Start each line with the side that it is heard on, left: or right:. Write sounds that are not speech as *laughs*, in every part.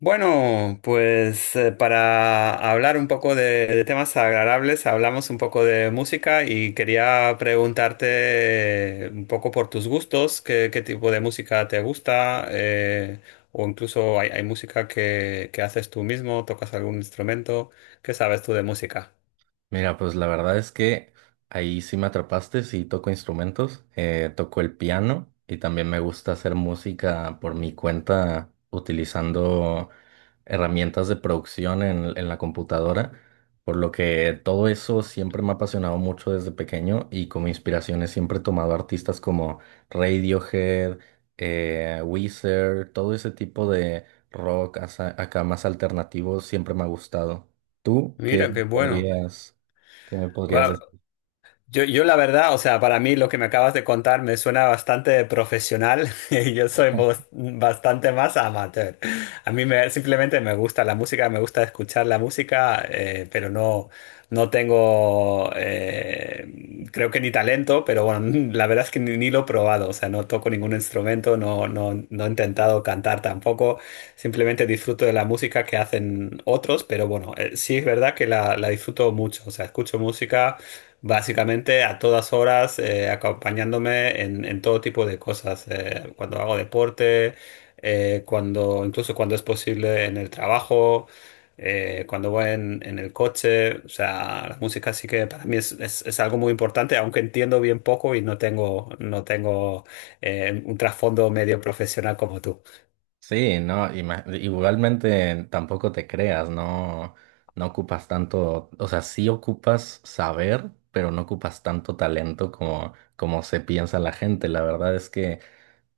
left: Bueno, pues para hablar un poco de temas agradables, hablamos un poco de música y quería preguntarte un poco por tus gustos, qué tipo de música te gusta, o incluso hay música que haces tú mismo, tocas algún instrumento, ¿qué sabes tú de música?
right: Mira, pues la verdad es que ahí sí me atrapaste, sí toco instrumentos, toco el piano y también me gusta hacer música por mi cuenta utilizando herramientas de producción en la computadora, por lo que todo eso siempre me ha apasionado mucho desde pequeño y como inspiraciones siempre he tomado artistas como Radiohead, Weezer, todo ese tipo de rock acá más alternativo siempre me ha gustado. ¿Tú qué
left: Mira, qué bueno.
right: podrías? ¿Qué me podrías
left: Va-
right: decir?
left: yo la verdad, o sea, para mí lo que me acabas de contar me suena bastante profesional *laughs* y yo soy bastante más amateur. A mí me, simplemente me gusta la música, me gusta escuchar la música, pero no tengo, creo que ni talento, pero bueno, *laughs* la verdad es que ni lo he probado, o sea, no toco ningún instrumento, no, no, no he intentado cantar tampoco, simplemente disfruto de la música que hacen otros, pero bueno, sí es verdad que la disfruto mucho, o sea, escucho música básicamente a todas horas acompañándome en todo tipo de cosas, cuando hago deporte, incluso cuando es posible en el trabajo, cuando voy en el coche, o sea, la música sí que para mí es algo muy importante, aunque entiendo bien poco y no tengo, un trasfondo medio profesional como tú.
right: Sí, no, igualmente tampoco te creas, no, no ocupas tanto, o sea, sí ocupas saber, pero no ocupas tanto talento como se piensa la gente. La verdad es que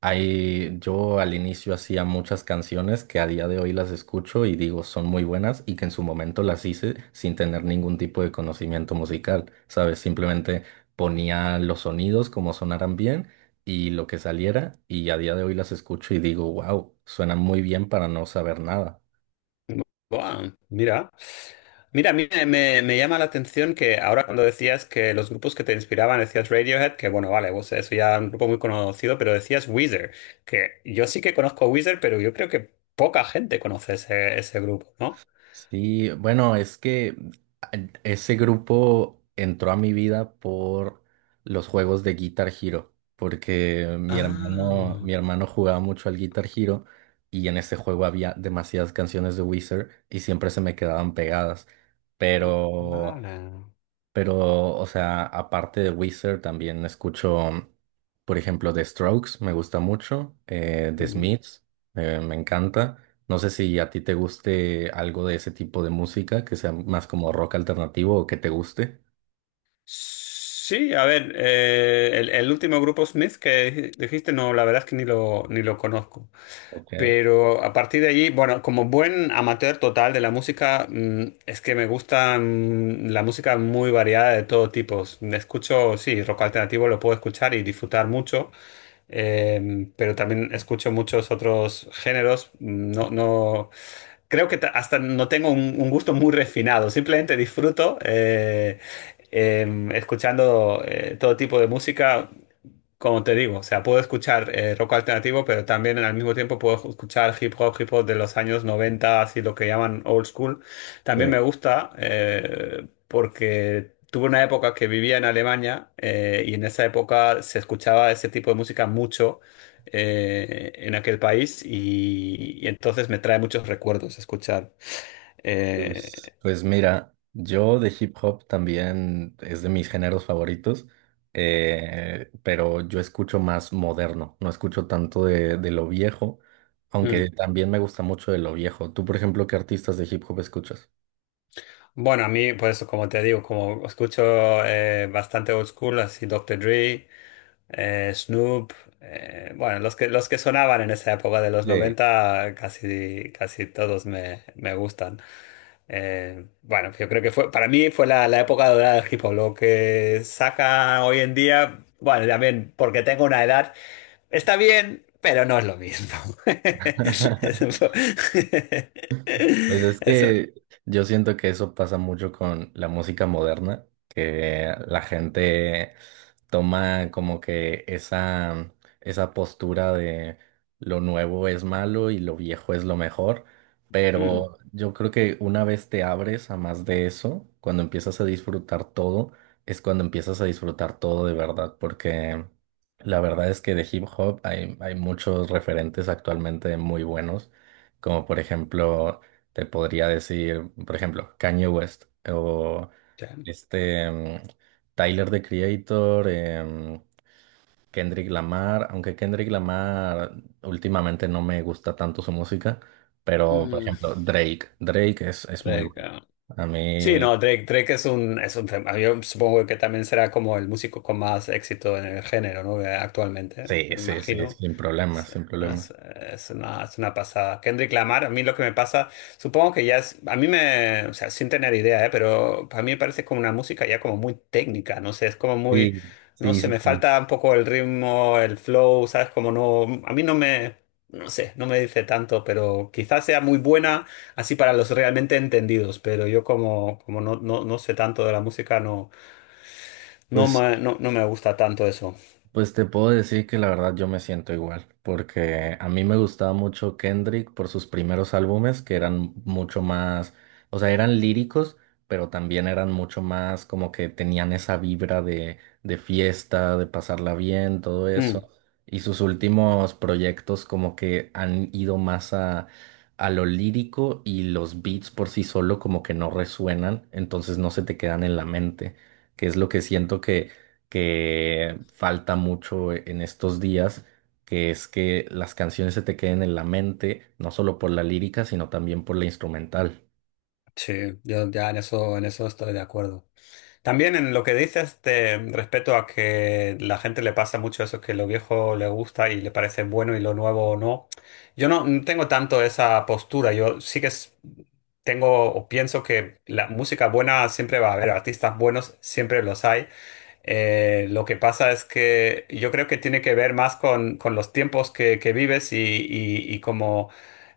right: ahí yo al inicio hacía muchas canciones que a día de hoy las escucho y digo son muy buenas y que en su momento las hice sin tener ningún tipo de conocimiento musical, ¿sabes? Simplemente ponía los sonidos como sonaran bien y lo que saliera y a día de hoy las escucho y digo, wow, suenan muy bien para no saber nada.
left: Buah, mira. Mira, a mí me llama la atención que ahora cuando decías que los grupos que te inspiraban, decías Radiohead, que bueno, vale, pues eso ya es un grupo muy conocido, pero decías Weezer, que yo sí que conozco Weezer, pero yo creo que poca gente conoce ese grupo, ¿no?
right: Sí, bueno, es que a- ese grupo entró a mi vida por los juegos de Guitar Hero, porque mi hermano,
left: Ah,
right: mi hermano jugaba mucho al Guitar Hero y en ese juego había demasiadas canciones de Wizard y siempre se me quedaban pegadas.
left: ah,
right: Pero
left: vale.
right: pero, o sea, aparte de Weezer, también escucho, por ejemplo, The Strokes, me gusta mucho, The
left: Mm.
right: Smiths, me encanta. No sé si a ti te guste algo de ese tipo de música, que sea más como rock alternativo o que te guste.
left: Sí, a ver, el último grupo Smith que dijiste, no, la verdad es que ni lo conozco.
right: Ok.
left: Pero a partir de allí, bueno, como buen amateur total de la música, es que me gusta la música muy variada de todo tipo. Escucho, sí, rock alternativo lo puedo escuchar y disfrutar mucho, pero también escucho muchos otros géneros. No, no, creo que hasta no tengo un gusto muy refinado, simplemente disfruto, escuchando todo tipo de música, como te digo, o sea, puedo escuchar rock alternativo, pero también al mismo tiempo puedo escuchar hip hop de los años 90, así lo que llaman old school. También me
right: Sí.
left: gusta porque tuve una época que vivía en Alemania y en esa época se escuchaba ese tipo de música mucho en aquel país y entonces me trae muchos recuerdos escuchar
right: Pues,
left: eh,
right: Pues mira, yo de hip hop también es de mis géneros favoritos, pero yo escucho más moderno, no escucho tanto de lo viejo,
left: hmm.
right: aunque Ok. también me gusta mucho de lo viejo. Tú, por ejemplo, ¿qué artistas de hip hop escuchas?
left: Bueno, a mí, por eso, como te digo, como escucho bastante old school, así Doctor Dre, Snoop, bueno, los que sonaban en esa época de los
right: Sí.
left: noventa casi, casi todos me gustan. Bueno, yo creo que fue, para mí fue la época dorada del hip hop. Lo que saca hoy en día, bueno, también porque tengo una edad, está bien, pero no es lo mismo. *laughs* Es un
right: *laughs*
left: po- *laughs*
right: Pues es
left: Eso.
right: que yo siento que eso pasa mucho con la música moderna, que la gente toma como que esa postura de lo nuevo es malo y lo viejo es lo mejor,
left: Mm,
right: pero yo creo que una vez te abres a más de eso, cuando empiezas a disfrutar todo, es cuando empiezas a disfrutar todo de verdad, porque la verdad es que de hip hop hay muchos referentes actualmente muy buenos, como por ejemplo... Te podría decir, por ejemplo, Kanye West o
left: sí.
right: este Tyler the Creator, Kendrick Lamar, aunque Kendrick Lamar últimamente no me gusta tanto su música, pero por
left: Mm,
right: ejemplo, Drake, Drake es muy
left: Drake,
right: bueno.
left: ah.
right: A
left: Sí,
right: mí,
left: no, Drake, Drake es un fenómeno. Yo supongo que también será como el músico con más éxito en el género, ¿no? Actualmente,
right: sí,
left: me
right: sí, sí,
left: imagino.
right: sin problemas,
left: Es,
right: sin problemas.
left: es una pasada. Kendrick Lamar, a mí lo que me pasa, supongo que ya es, a mí me, o sea, sin tener idea, ¿eh? Pero a mí me parece como una música ya como muy técnica, no sé, es como
right: Sí,
left: muy, no
right: sí,
left: sé,
right: sí,
left: me
right: sí.
left: falta un poco el ritmo, el flow, ¿sabes? Como no, a mí no me... No sé, no me dice tanto, pero quizás sea muy buena. Así para los realmente entendidos, pero yo como, no, no, no sé tanto de la música, no, no
right: Pues
left: me, no, no me gusta tanto eso.
right: Pues te puedo decir que la verdad yo me siento igual, porque a mí me gustaba mucho Kendrick por sus primeros álbumes, que eran mucho más, o sea, eran líricos, pero también eran mucho más como que tenían esa vibra de fiesta, de pasarla bien, todo
left: Mm,
right: eso. Y sus últimos proyectos como que han ido más a lo lírico y los beats por sí solo como que no resuenan, entonces no se te quedan en la mente, que es lo que siento que falta mucho en estos días, que es que las canciones se te queden en la mente, no solo por la lírica, sino también por la instrumental.
left: sí, yo ya en eso estoy de acuerdo. También en lo que dices respecto a que la gente le pasa mucho eso, que lo viejo le gusta y le parece bueno y lo nuevo no. Yo no tengo tanto esa postura, yo sí que tengo o pienso que la música buena siempre va a haber, artistas buenos siempre los hay. Lo que pasa es que yo creo que tiene que ver más con los tiempos que vives y como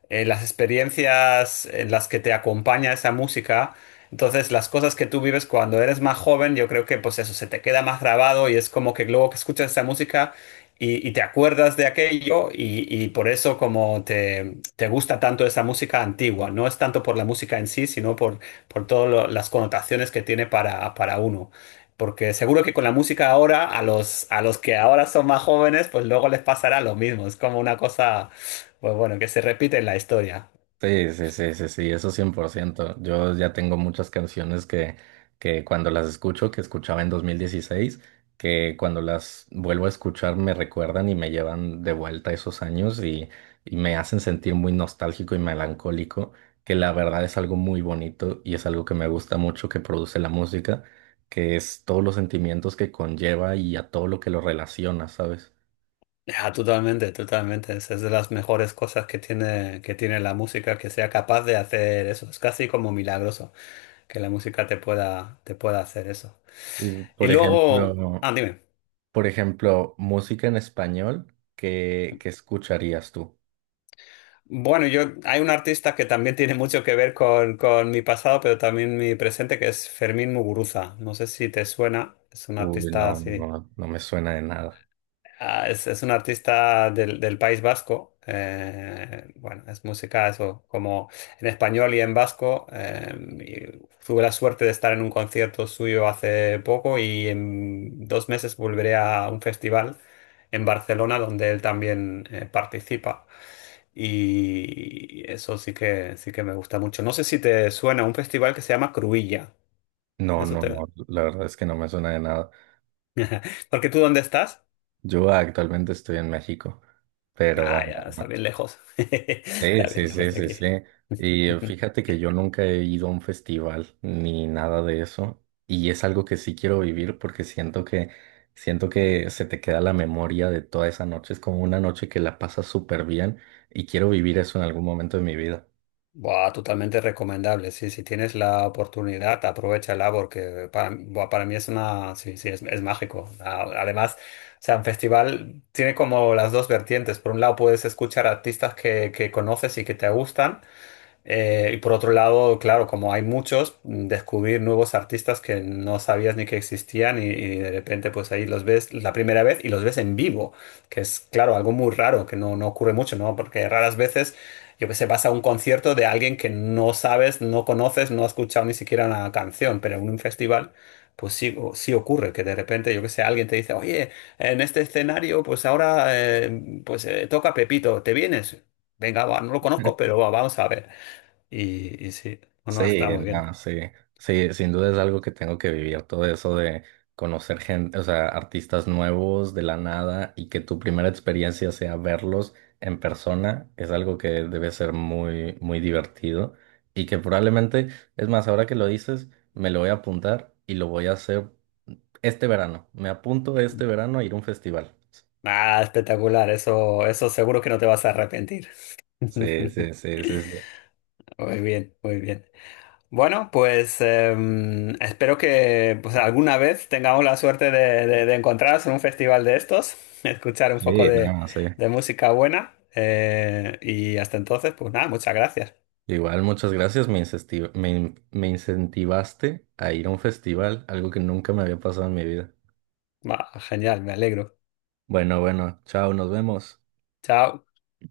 left: las experiencias en las que te acompaña esa música. Entonces, las cosas que tú vives cuando eres más joven, yo creo que pues eso se te queda más grabado y es como que luego que escuchas esa música y te acuerdas de aquello y por eso como te gusta tanto esa música antigua. No es tanto por la música en sí, sino por todas las connotaciones que tiene para uno. Porque seguro que con la música ahora, a los, que ahora son más jóvenes, pues luego les pasará lo mismo. Es como una cosa pues bueno, que se repite la historia.
right: Sí, sí, sí, sí, sí, eso 100%. Yo ya tengo muchas canciones que cuando las escucho, que escuchaba en 2016, que cuando las vuelvo a escuchar me recuerdan y me llevan de vuelta a esos años y me hacen sentir muy nostálgico y melancólico, que la verdad es algo muy bonito y es algo que me gusta mucho que produce la música, que es todos los sentimientos que conlleva y a todo lo que lo relaciona, ¿sabes?
left: Ah, totalmente, totalmente. Esa es de las mejores cosas que tiene la música, que sea capaz de hacer eso. Es casi como milagroso que la música te pueda hacer eso.
right: Y,
left: Y
right: por
left: luego,
right: ejemplo,
left: ah, dime.
right: por ejemplo, música en español, ¿qué, qué escucharías tú?
left: Bueno, yo hay un artista que también tiene mucho que ver con mi pasado, pero también mi presente, que es Fermín Muguruza. No sé si te suena, es un
right: Uy,
left: artista
right: no,
left: así.
right: no, no me suena de nada.
left: Ah, es un artista del País Vasco. Bueno, es música, eso, como en español y en vasco. Y tuve la suerte de estar en un concierto suyo hace poco y en 2 meses volveré a un festival en Barcelona donde él también participa. Y eso sí que me gusta mucho. No sé si te suena un festival que se llama Cruilla.
right: No,
left: Eso
right: no, no,
left: te...
right: la verdad es que no me suena de nada.
left: Porque tú, ¿dónde estás?
right: Yo actualmente estoy en México, pero
left: Ah, ya, está bien lejos. *laughs*
right: sí,
left: Está bien
right: sí,
left: lejos
right: sí,
left: de
right: sí,
left: aquí.
right: sí. Y
left: *laughs*
right: fíjate que yo nunca he ido a un festival ni nada de eso. Y es algo que sí quiero vivir porque siento siento que se te queda la memoria de toda esa noche. Es como una noche que la pasas súper bien y quiero vivir eso en algún momento de mi vida.
left: Buah, totalmente recomendable. Sí, si tienes la oportunidad, aprovéchala porque para mí es una. Sí, sí, es mágico. Además, o sea, un festival tiene como las dos vertientes. Por un lado, puedes escuchar artistas que conoces y que te gustan. Y por otro lado, claro, como hay muchos, descubrir nuevos artistas que no sabías ni que existían y de repente pues ahí los ves la primera vez y los ves en vivo, que es claro, algo muy raro, que no ocurre mucho, ¿no? Porque raras veces, yo que sé, vas a un concierto de alguien que no sabes, no conoces, no has escuchado ni siquiera una canción, pero en un festival... Pues sí, sí ocurre que de repente, yo que sé, alguien te dice, oye, en este escenario, pues ahora, pues toca Pepito, ¿te vienes? Venga, va, no lo conozco, pero va, vamos a ver. Y sí, no, no,
right: Sí,
left: está muy bien.
right: no, sí, sí, sin duda es algo que tengo que vivir, todo eso de conocer gente, o sea, artistas nuevos de la nada y que tu primera experiencia sea verlos en persona, es algo que debe ser muy, muy divertido y que probablemente, es más, ahora que lo dices, me lo voy a apuntar y lo voy a hacer este verano, me apunto este verano a ir a un festival.
left: Ah, espectacular, eso seguro que no te vas a arrepentir.
right: Sí, sí,
left: *laughs*
right: sí, sí, sí,
left: Muy bien, muy bien. Bueno, pues espero que pues, alguna vez tengamos la suerte de encontrarnos en un festival de estos, *laughs* escuchar un poco
right: sí,
left: de,
right: no, sí.
left: de música buena. Y hasta entonces, pues nada, muchas gracias.
right: Igual, muchas gracias. Me incesti- me in- me incentivaste a ir a un festival, algo que nunca me había pasado en mi vida.
left: Va, genial, me alegro.
right: Bueno, bueno, chao, nos vemos.
left: Chao.